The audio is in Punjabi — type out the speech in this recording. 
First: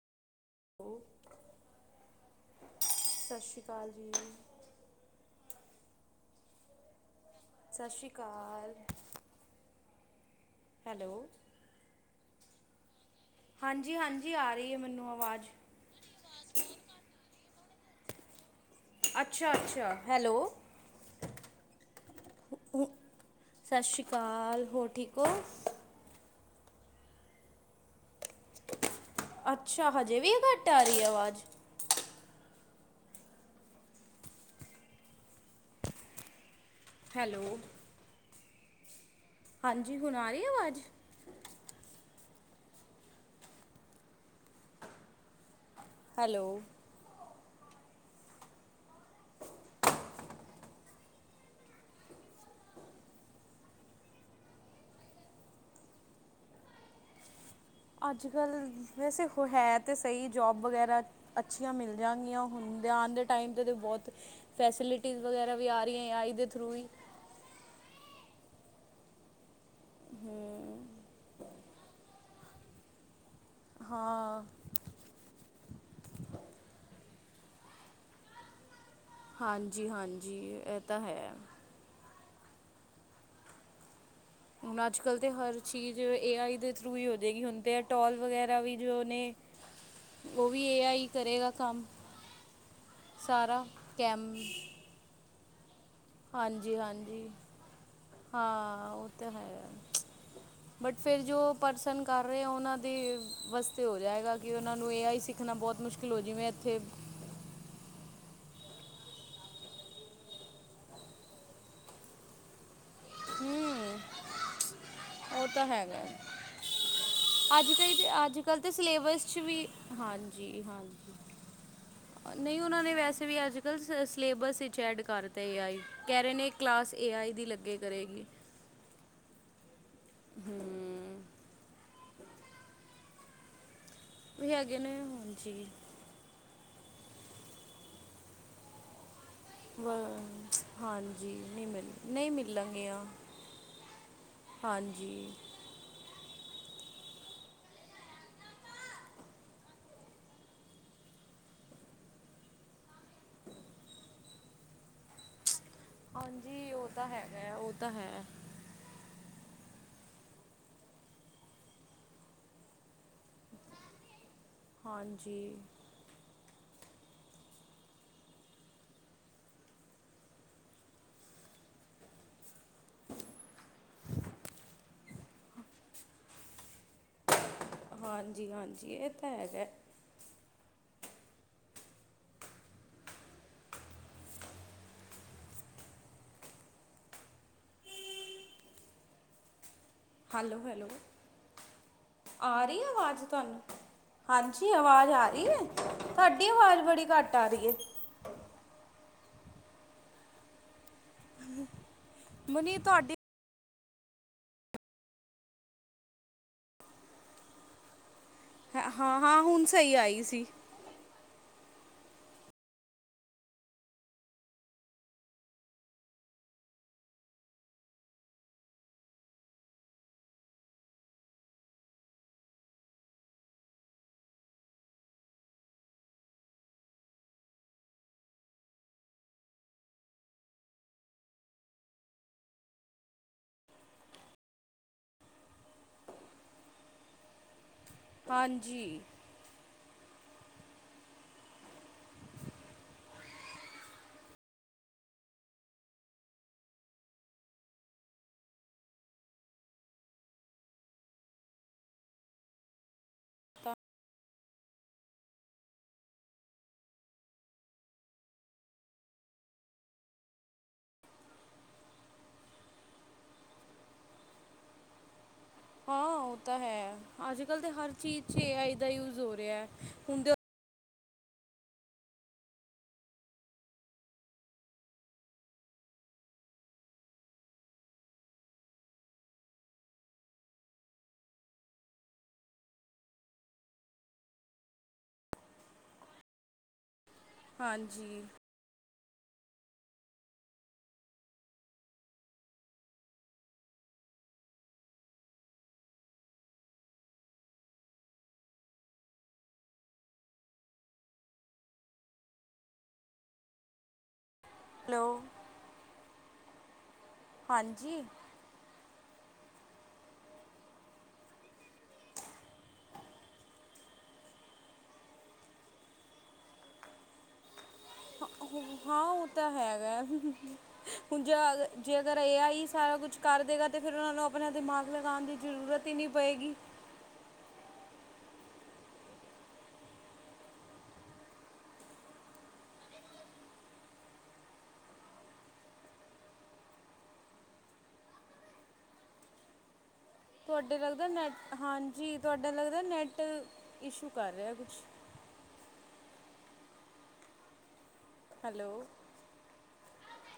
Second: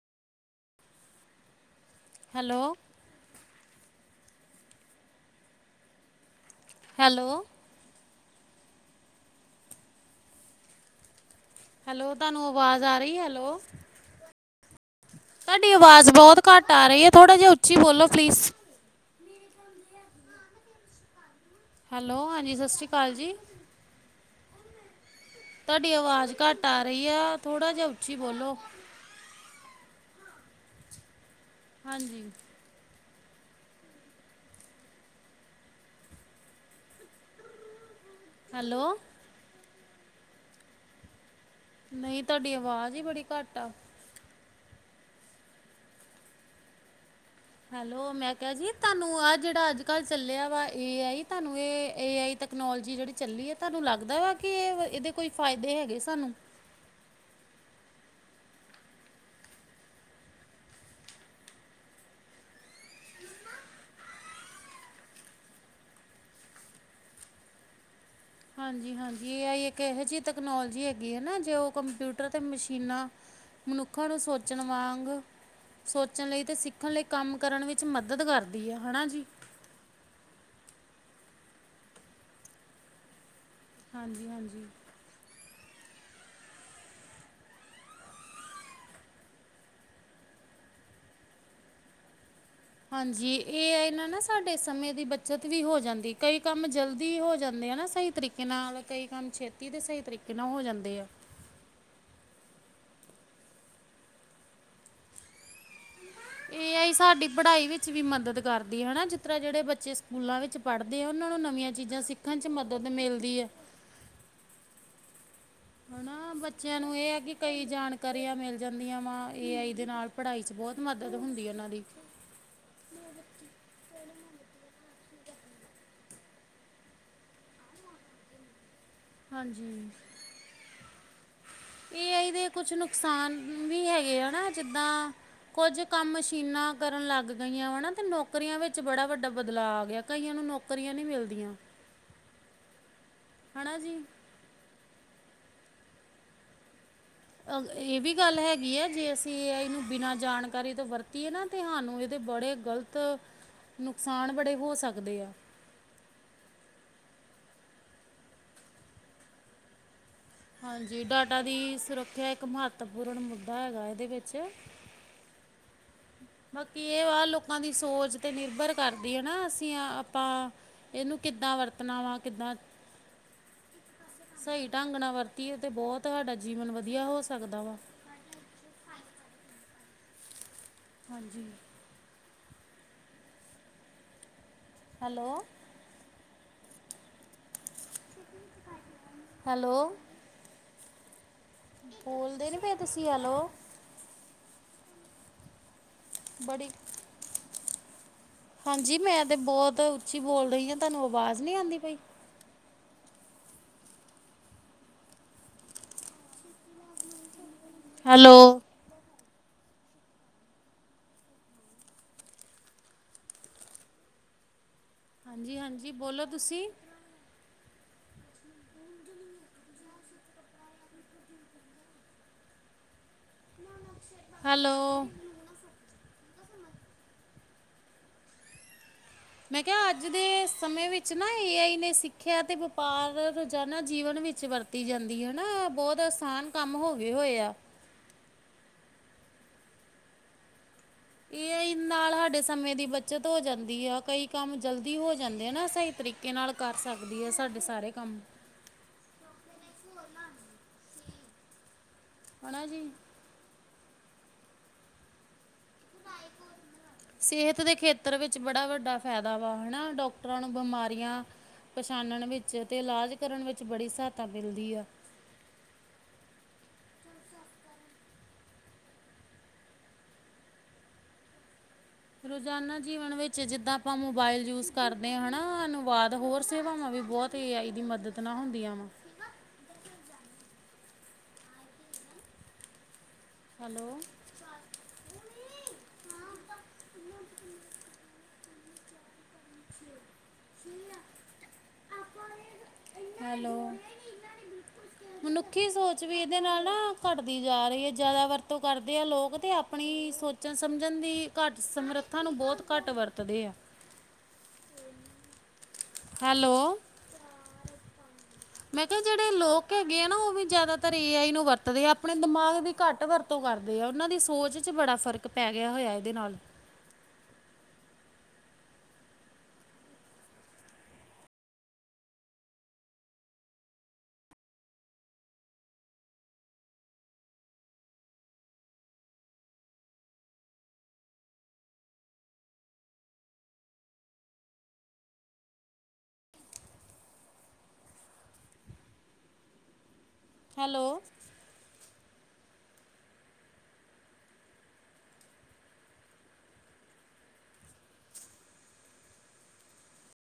ਓਕੇ। ਹੈਲੋ! ਸਤਿ ਸ਼੍ਰੀ ਅਕਾਲ ਜੀ। ਹੈਲੋ! ਸਸ ਸ੍ਰੀ ਅਕਾਲ। ਹੈਲੋ! ਹੈਲੋ, ਤੁਹਾਨੂੰ ਆਵਾਜ਼ ਆ ਰਹੀ ਏ। ਹਾਂਜੀ-ਹਾਂਜੀ ਆ ਰਹੀ ਹੈ ਮੈਨੂੰ ਆਵਾਜ਼। ਤੁਹਾਡੀ ਆਵਾਜ਼ ਬਹੁਤ ਘੱਟ ਆ ਰਹੀ ਐ, ਥੋੜਾ ਜਿਹਾ ਉੱਚੀ ਬੋਲੋ ਪਲੀਜ਼। ਅੱਛਾ-ਅੱਛਾ ਹੈਲੋ। ਹੈਲੋ ਹਾਂਜੀ ਸਤਿ ਸ੍ਰੀ ਕਾਲ ਜੀ। ਸਤਿ ਸ੍ਰੀ ਕਾਲ ਹੋਰ ਠੀਕ ਹੋ? ਤੁਹਾਡੀ ਆਵਾਜ਼ ਘੱਟ ਆ ਰਹੀ ਏ ਥੋੜ੍ਹਾ ਜਿਹਾ ਉੱਚੀ ਬੋਲੋ। ਅੱਛਾ ਹਜੇ ਵੀ ਘੱਟ ਆ ਰਹੀ ਹੈ ਆਵਾਜ਼। ਹਾਂਜੀ। ਹੈਲੋ। ਹੈਲੋ। ਹਾਂਜੀ ਹੁਨ ਆ ਰਹੀ ਅਵਾਜ਼। ਨਹੀਂ ਤਹਾਡੀ ਅਵਾਜ਼ ਈ ਬੜੀ ਘੱਟ ਆ। ਹੈਲੋ। ਹੈਲੋ ਮੈਂ ਕਿਹਾ ਜੀ ਤਹਾਨੂੰ ਆਹ ਜਿਹੜਾ ਅੱਜ ਕੱਲ੍ਹ ਚੱਲਿਆ ਵਾ ਏ ਆਈ ਤਹਾਨੂੰ ਇਹ ਏ ਆਈ ਤਕ। ਟਕਨੋਲਜੀ ਜਿਹੜੀ ਚੱਲੀ ਹੈ ਤਹਾਨੂੰ ਲੱਗਦਾ ਏ ਕਿ ਇਹ ਇਹਦੇ ਕੋਈ ਫਾਇਦੇ ਹੈਗੇ ਸਾਨੂੰ। ਅੱਜ ਕੱਲ੍ਹ ਵੈਸੇ ਉਹ ਹੈ ਤੇ ਸਹੀ ਜੋਬ ਵਗੈਰਾ। ਅੱਛੀਆਂ ਮਿਲ ਜਾਨਗੀਆਂ ਹੁਨ ਦੇ ਆਨ ਦੇ ਟਾਈਮ ਤੇ ਤੇ ਬੋਤ। ਫੇਸਿਲਟੀਜ਼ ਵਗੈਰਾ ਵੀ ਆ ਰਹੀਆਂ ਏ ਆਈ ਦੇ ਥਰੂ ਹੀ। ਹਾਂਜੀ, ਹਾਂਜੀ ਏ ਆਈ ਏਕ ਇਹੋ ਜਿਹੀ ਤਕਨੋਲਜੀ ਹੈਗੀ ਏ ਨਾ ਜੇ ਉਹ ਕੰਪਿਊ ਕੰਪਿਊਟਰ ਤੇ ਮਸ਼ੀਨਾਂ ਮਨੁਖਾਂ ਨੂੰ ਹਾਂ ਸੋਚਣ ਵਾਂਗ। ਸੋਚਨ ਲਈ ਤੇ ਸਿੱਖਨ ਲਈ ਕੰਮ ਕਰਨ ਵਿੱਚ ਮਦਦ ਕਰਦੀ ਹੈ ਹੈਣਾ ਜੀ। ਹਾਂਜੀ, ਹਾਂਜੀ ਇਹ ਤਾਂ ਹੈ। ਹਾਂਜੀ, ਹਾਂਜੀ। ਹੁਣ ਅੱਜ ਕੱਲ੍ਹ ਤੇ ਹਰ ਚੀਜ਼ ਏ ਆਈ ਦੇ ਥਰੂ ਹੀ ਹੋ ਜਾਏਗੀ ਹੁੰਨ ਤੇ ਇਹ ਟੋਲ ਵਗੈਰਾ ਵੀ ਜੋ ਨੇ। ਉਹ ਵੀ ਏ ਆਈ ਕਰੇਗਾ ਕੰਮ। ਹਾਂਜੀ ਸਾਰਾ ਏ ਆਈ ਨਾਲ ਨਾ ਕੈਮ ਸਾਡੇ ਸਮੇਂ ਦੀ ਬੱਚਤ ਵੀ ਹੋ ਜਾਂਦੀ। ਕਈ ਕੰਮ ਹਾਂਜੀ ਜਲਦੀ ਹਾਂਜੀ ਹੋ ਜਾਂਦੇ ਐ ਨਾ ਸਹੀ ਤਰੀਕੇ ਨਾਲ ਹਾਂ ਕਈ ਉਹ ਕੰਮ ਤਾਂ ਹੈ ਛੇਤੀ ਦੇ ਸਹੀ ਤਰੀਕੇ ਨਾਲ ਹੋ ਜਾਂਦੇ ਬਟ ਐ। ਫਿਰ ਜੋ ਪਰਸਨ ਕਰ ਰਏ ਉਹਨਾਂ ਦੇ ਵਸਤੇ ਹੋ ਜਾਏਗਾ ਕਿ ਉਹਨਾ ਨੂੰ ਏ ਆਈ ਸਿੱਖਨਾ ਬੋਤ ਮੁਸ਼ ਏ ਆਈ ਸਾਡੀ ਪੜ੍ਹਾਈ ਵਿ ਵਿੱਚ ਵੀ ਮਦਦ ਕਰਦੀ ਐ ਨਾ ਜਿਤਰਾਂ ਜਿਹੜੇ ਬੱਚੇ ਸਕੂਲਾਂ ਵਿੱਚ ਪੜ੍ਹਦੇ ਆ ਉਹਨਾਂ ਨੂੰ ਨਵੀਆਂ ਚੀਜਾਂ ਸਿੱ ਸਿੱਖਨ ਚ ਮਦਦ ਮਿਲਦੀ ਐ। ਹੁ। ਹਨਾ, ਬੱਚਿਆਂ ਨੂੰ ਇਹ ਏ ਕਿ ਕਈ ਅੱਜ ਕੱਲ੍ਹ ਜਾਣਕਾਰੀਆਂ ਅੱਜ ਮਿਲ ਕੱਲ੍ਹ ਤਾਂ ਜਾਂਦੀਆਂ ਵਾ ਸਿਲੇਬਸ 'ਚ ਏ ਵੀ ਆਈ ਦੇ ਨਾਲ ਪੜ੍ਹਾਈ ਚ ਬੋਤ ਮਦਦ ਹੁੰਦੀ ਔਨਾਂ ਦੀ। ਨਈ ਓਨਾਂ ਨੇ ਵੈਸੇ ਵੀ ਅੱਜ ਕੱਲ੍ਹ ਸ ਸਲੇਬਸ ਇਚ ਐਡ ਕਰਤੇ ਏ ਆਈ। ਕਿਹ ਰਏ ਨੇ ਇਕ ਕਲਾਸ ਏ ਆਈ ਦੀ ਲੱਗੇ ਕਰੇਗੀ। ਹਾਂਜੀ। ਹੁ। ਏ ਆਈ ਦੇ ਕੁਛ ਨੁਕਸਾਨ ਵੀ ਹੈਗੇ ਐ ਨਾ ਵੀ ਹੈਗੇ ਜਿੱਦਾਂ ਨੇ ਹਾਂਜੀ ਕੋਜ ਕੰਮ ਮਸ਼ੀਨਾਂ ਕਰਨ ਲੱਗ ਗਈਆਂ ਵਾ ਨਾ ਤੇ ਨੌਕਰੀਆਂ ਵਿੱਚ ਬੜਾ ਵੱਡਾ ਬਦਲਾ ਆ ਗਯਾ ਵ- ਕਈਆਂ ਨੂੰ ਨੌਕਰੀਆਂ ਨੀ ਹਾਂਜੀ ਮਿਲਦੀਆਂ। ਨਹੀਂ ਮਿਲ ਨਹੀਂ ਮਿਲਾਂਗੀਆਂ ਹਣਾ ਜੀ। ਹਾਂਜੀ। ਅ ਇਹ ਵੀ ਗੱਲ ਹੈਗੀ ਹੈ, ਜੇ ਅਸੀਂ ਇਹ ਏ ਆਈ ਨੂੰ ਬਿਨਾਂ ਜਾਣਕਾਰੀ ਤੋਂ ਵਰਤੀਏ ਨਾ ਤੇ ਹਾਨੂੰ ਇਹਦੇ ਬੜੇ ਗਲਤ। ਤ ਨੁਕਸਾਨ ਬੜੇ ਹੋ ਸਕਦੇ ਆ। ਹਾਂਜੀ ਔਹ ਤਾਂ ਹੈਗਾ, ਔਹ ਤਾਂ ਹੈ। ਹਾਂਜੀ ਡਾਟਾ ਦੀ ਸੁਰੱਖਿਆ ਇੱਕ ਮਹੱਤਵਪੂਰਨ ਮੁੱਦਾ ਹੈਗਾ ਇਹਦੇ ਵਿੱਚ। ਹਾਂਜੀ। ਬਾਕੀ ਏ ਵਾ ਲੋਕਾਂ ਦੀ ਸੋਚ ਤੇ ਨਿਰਭਰ ਕਰਦੀ ਐ ਨਾ ਅਸੀ ਆ ਆਪਾਂ ਏਨੂੰ ਕਿੱਦਾਂ ਵਰਤਣਾ ਵਾ ਕਿੱਦਾਂ ਸਈ ਢੰਗ ਨਾਲ ਵਰਤੀਏ ਤੇ ਬੋਤ ਹਾਡਾ ਜੀਵਨ ਵਧੀਆ ਹੋ ਸਕਦਾ ਵਾ। ਹਾਂਜੀ ਹਾਂਜੀ, ਏ ਤਾਂ ਹੈਗਾ ਐ। ਹਾਂਜੀ। ਹੈਲੋ। ਹੈਲੋ। ਹਲੋ ਹੈਲੋ ਬੋਲਦੇ ਨੀ ਆ ਪਏ ਰੀ ਐ ਤੁਸੀਂ ਵਾਜ ਹੈਲੋ ਤਾਨੂੰ? ਹਾਂਜੀ ਆਵਾਜ ਆ ਰੀ ਐ। ਤਾਡੀ ਵਾਜ ਬੜੀ ਘੱਟ ਆ ਰੀਏ। ਹਾਂਜੀ ਮੈਂ ਤੇ ਬੋਤ ਉੱਚੀ ਬੋਲ ਰਈ ਆਂ ਤਾਨੂੰ ਅਵਾਜ਼ ਨੀਂ ਆਂਦੀ ਪਈ? ਮਨੀ ਤੁਆਡੀ ਹੈਲੋ। ਹ ਹਾਂ ਹੁਨ ਸਈ ਆਈ ਸੀ। ਹਾਂਜੀ ਹਾਂਜੀ ਬੋਲੋ ਤੁਸੀ। ਹੈਲੋ। ਮੈਂ ਕੇਆ ਅੱਜ ਦੇ ਸਮੇਂ ਵਿੱਚ ਨਾ ਏ ਆਈ ਨੇ ਸਿੱਖਿਆ ਤੇ ਵਪਾਰ ਰੋਜਾਨਾ ਜੀਵਨ ਵਿੱਚ ਵਰਤ ਜਾਂਦੀ ਐ ਨਾ ਬੋਤ ਅਸਾਨ ਕੰਮ ਹੋ ਗਏ ਹੋਏ ਆ। ਹਾਂਜੀ। ਏ ਆਈ ਨਾਲ ਹਾਡੇ ਸਮੇਂ ਦੀ ਬੱਚਤ ਹੋ ਜਾਂਦੀ ਆ ਕਈ ਕੰਮ ਜਲਦੀ ਹੋ ਜਾਂਦੇ ਆ ਨਾ ਸਈ ਤਰੀਕੇ ਕੇ ਨਾਲ ਕਰ ਸਕਦੀ ਐ ਸਾਡੇ ਸਾਰੇ ਕੰਮ। ਹੈਣਾ ਜੀ? ਸੇਹਤ ਦੇ ਖੇਤਰ ਵਿੱਚ ਬੜਾ ਵੱਡਾ ਫੈਦਾ ਵਾ ਹਨਾ ਡਾਕਟਰਾਂ ਨੂੰ ਬਮਾਰੀਆਂ ਪਛਾਨਣ ਵਿੱਚ ਤੇ ਇਲਾਜ ਕਰਨ ਵਿੱਚ ਬੜੀ ਸਹਾਏਤਾ ਮਿਲਦੀ ਆ। ਹਾਂ ਓ ਤਾ ਹੈ। ਅੱਜ ਕੱਲ੍ਹ ਤਾਂ ਹਰ ਚੀਜ਼ ਚ ਏ ਆਈ ਦਾ ਯੂਜ਼ ਹੋ ਰੇਆ ਐ। ਹੁਣਦੇ ਰੋਜ਼ਾਨਾ ਜੀਵਨ ਵਿੱਚ ਜਿੱਦਾਂ ਆਪਾਂ ਮੋਬਾਇਲ ਯੂਜ਼ ਕਰਦੇ ਆਂ ਹੈਨਾ ਅਨੁਵਾਦ ਹੋਰ ਸੇਵਾਵਾਂ ਵੀ ਬੋਤ ਤੇ ਏ ਆਈ ਦੀ ਮਦਦ ਨਾ ਹੁੰਦੀਆਂ ਵਾ। ਹੈਲੋ। ਹਾਂਜੀ। ਹੈਲੋ। ਮਨੁੱਖੀ ਸੋਚ ਵੀ ਏਦੇ ਨਾਲ ਨਾ ਘੱਟਦੀ ਜਾ ਰੀ ਐ। ਜਾਦਾ ਵਰਤੋਂ ਕਰਦੇ ਆ ਲੋਕ ਤੇ ਅਪਣੀ ਸੋਚ ਚਨ ਸਮਝਣ ਦੀ ਘੱਟ ਸਮਰੱਥਾ ਨੂੰ ਬੋਤ ਘੱਟ ਵਰਤਦੇ ਆ। ਹੈਲੋ। ਹੈਲੋ। ਹਾਂਜੀ। ਮੈਂ ਕੇਆ ਜੇੜੇ ਲੋਕ ਹੈਗੇ ਆ ਨਾ ਓ ਵੀ ਜਾਦਾਤਰ ਏ ਆਈ ਨੂੰ ਵਰਤਦੇ ਆ ਅਪਣੇ ਦਿਮਾਗ ਵੀ ਘੱਟ ਵਰ ਤੋਂ ਕਰਦੇ ਆ। ਓਨਾਂ ਦੀ ਸੋਚ ਇਚ ਬੜਾ ਫ਼ਰਕ ਪੈ ਗੇਆ ਹੋਏਆ ਏਦੇ ਨਾਲ। ਹਾਂ ਓ ਤਾਂ ਹੈਗਾ ਐ। ਹੁਨ ਜੇ ਅ ਜੇ ਅਗਰ ਏ ਆਈ ਸਾਰਾ ਕੁਛ ਕਰ ਦੇਗਾ ਤਾਂ ਫੇਰ ਓਨਾਂ ਨੂੰ ਆਪਣਾ ਦਿਮਾਗ ਲਗਾਣ ਦੀ ਜਰੂਰਤ ਈ ਨੀ ਪਏਗੀ। ਤੁਆਡੇ ਹੈਲੋ ਲੱਗਦਾ ਨੈੱਟ ਹਾਂਜੀ ਤੁਆਡੇ ਲੱਗਦਾ ਨੈੱਟ ਇਸ਼ੂ ਕਰ ਰੇਆ ਕੁਛ। ਹੈਲੋ।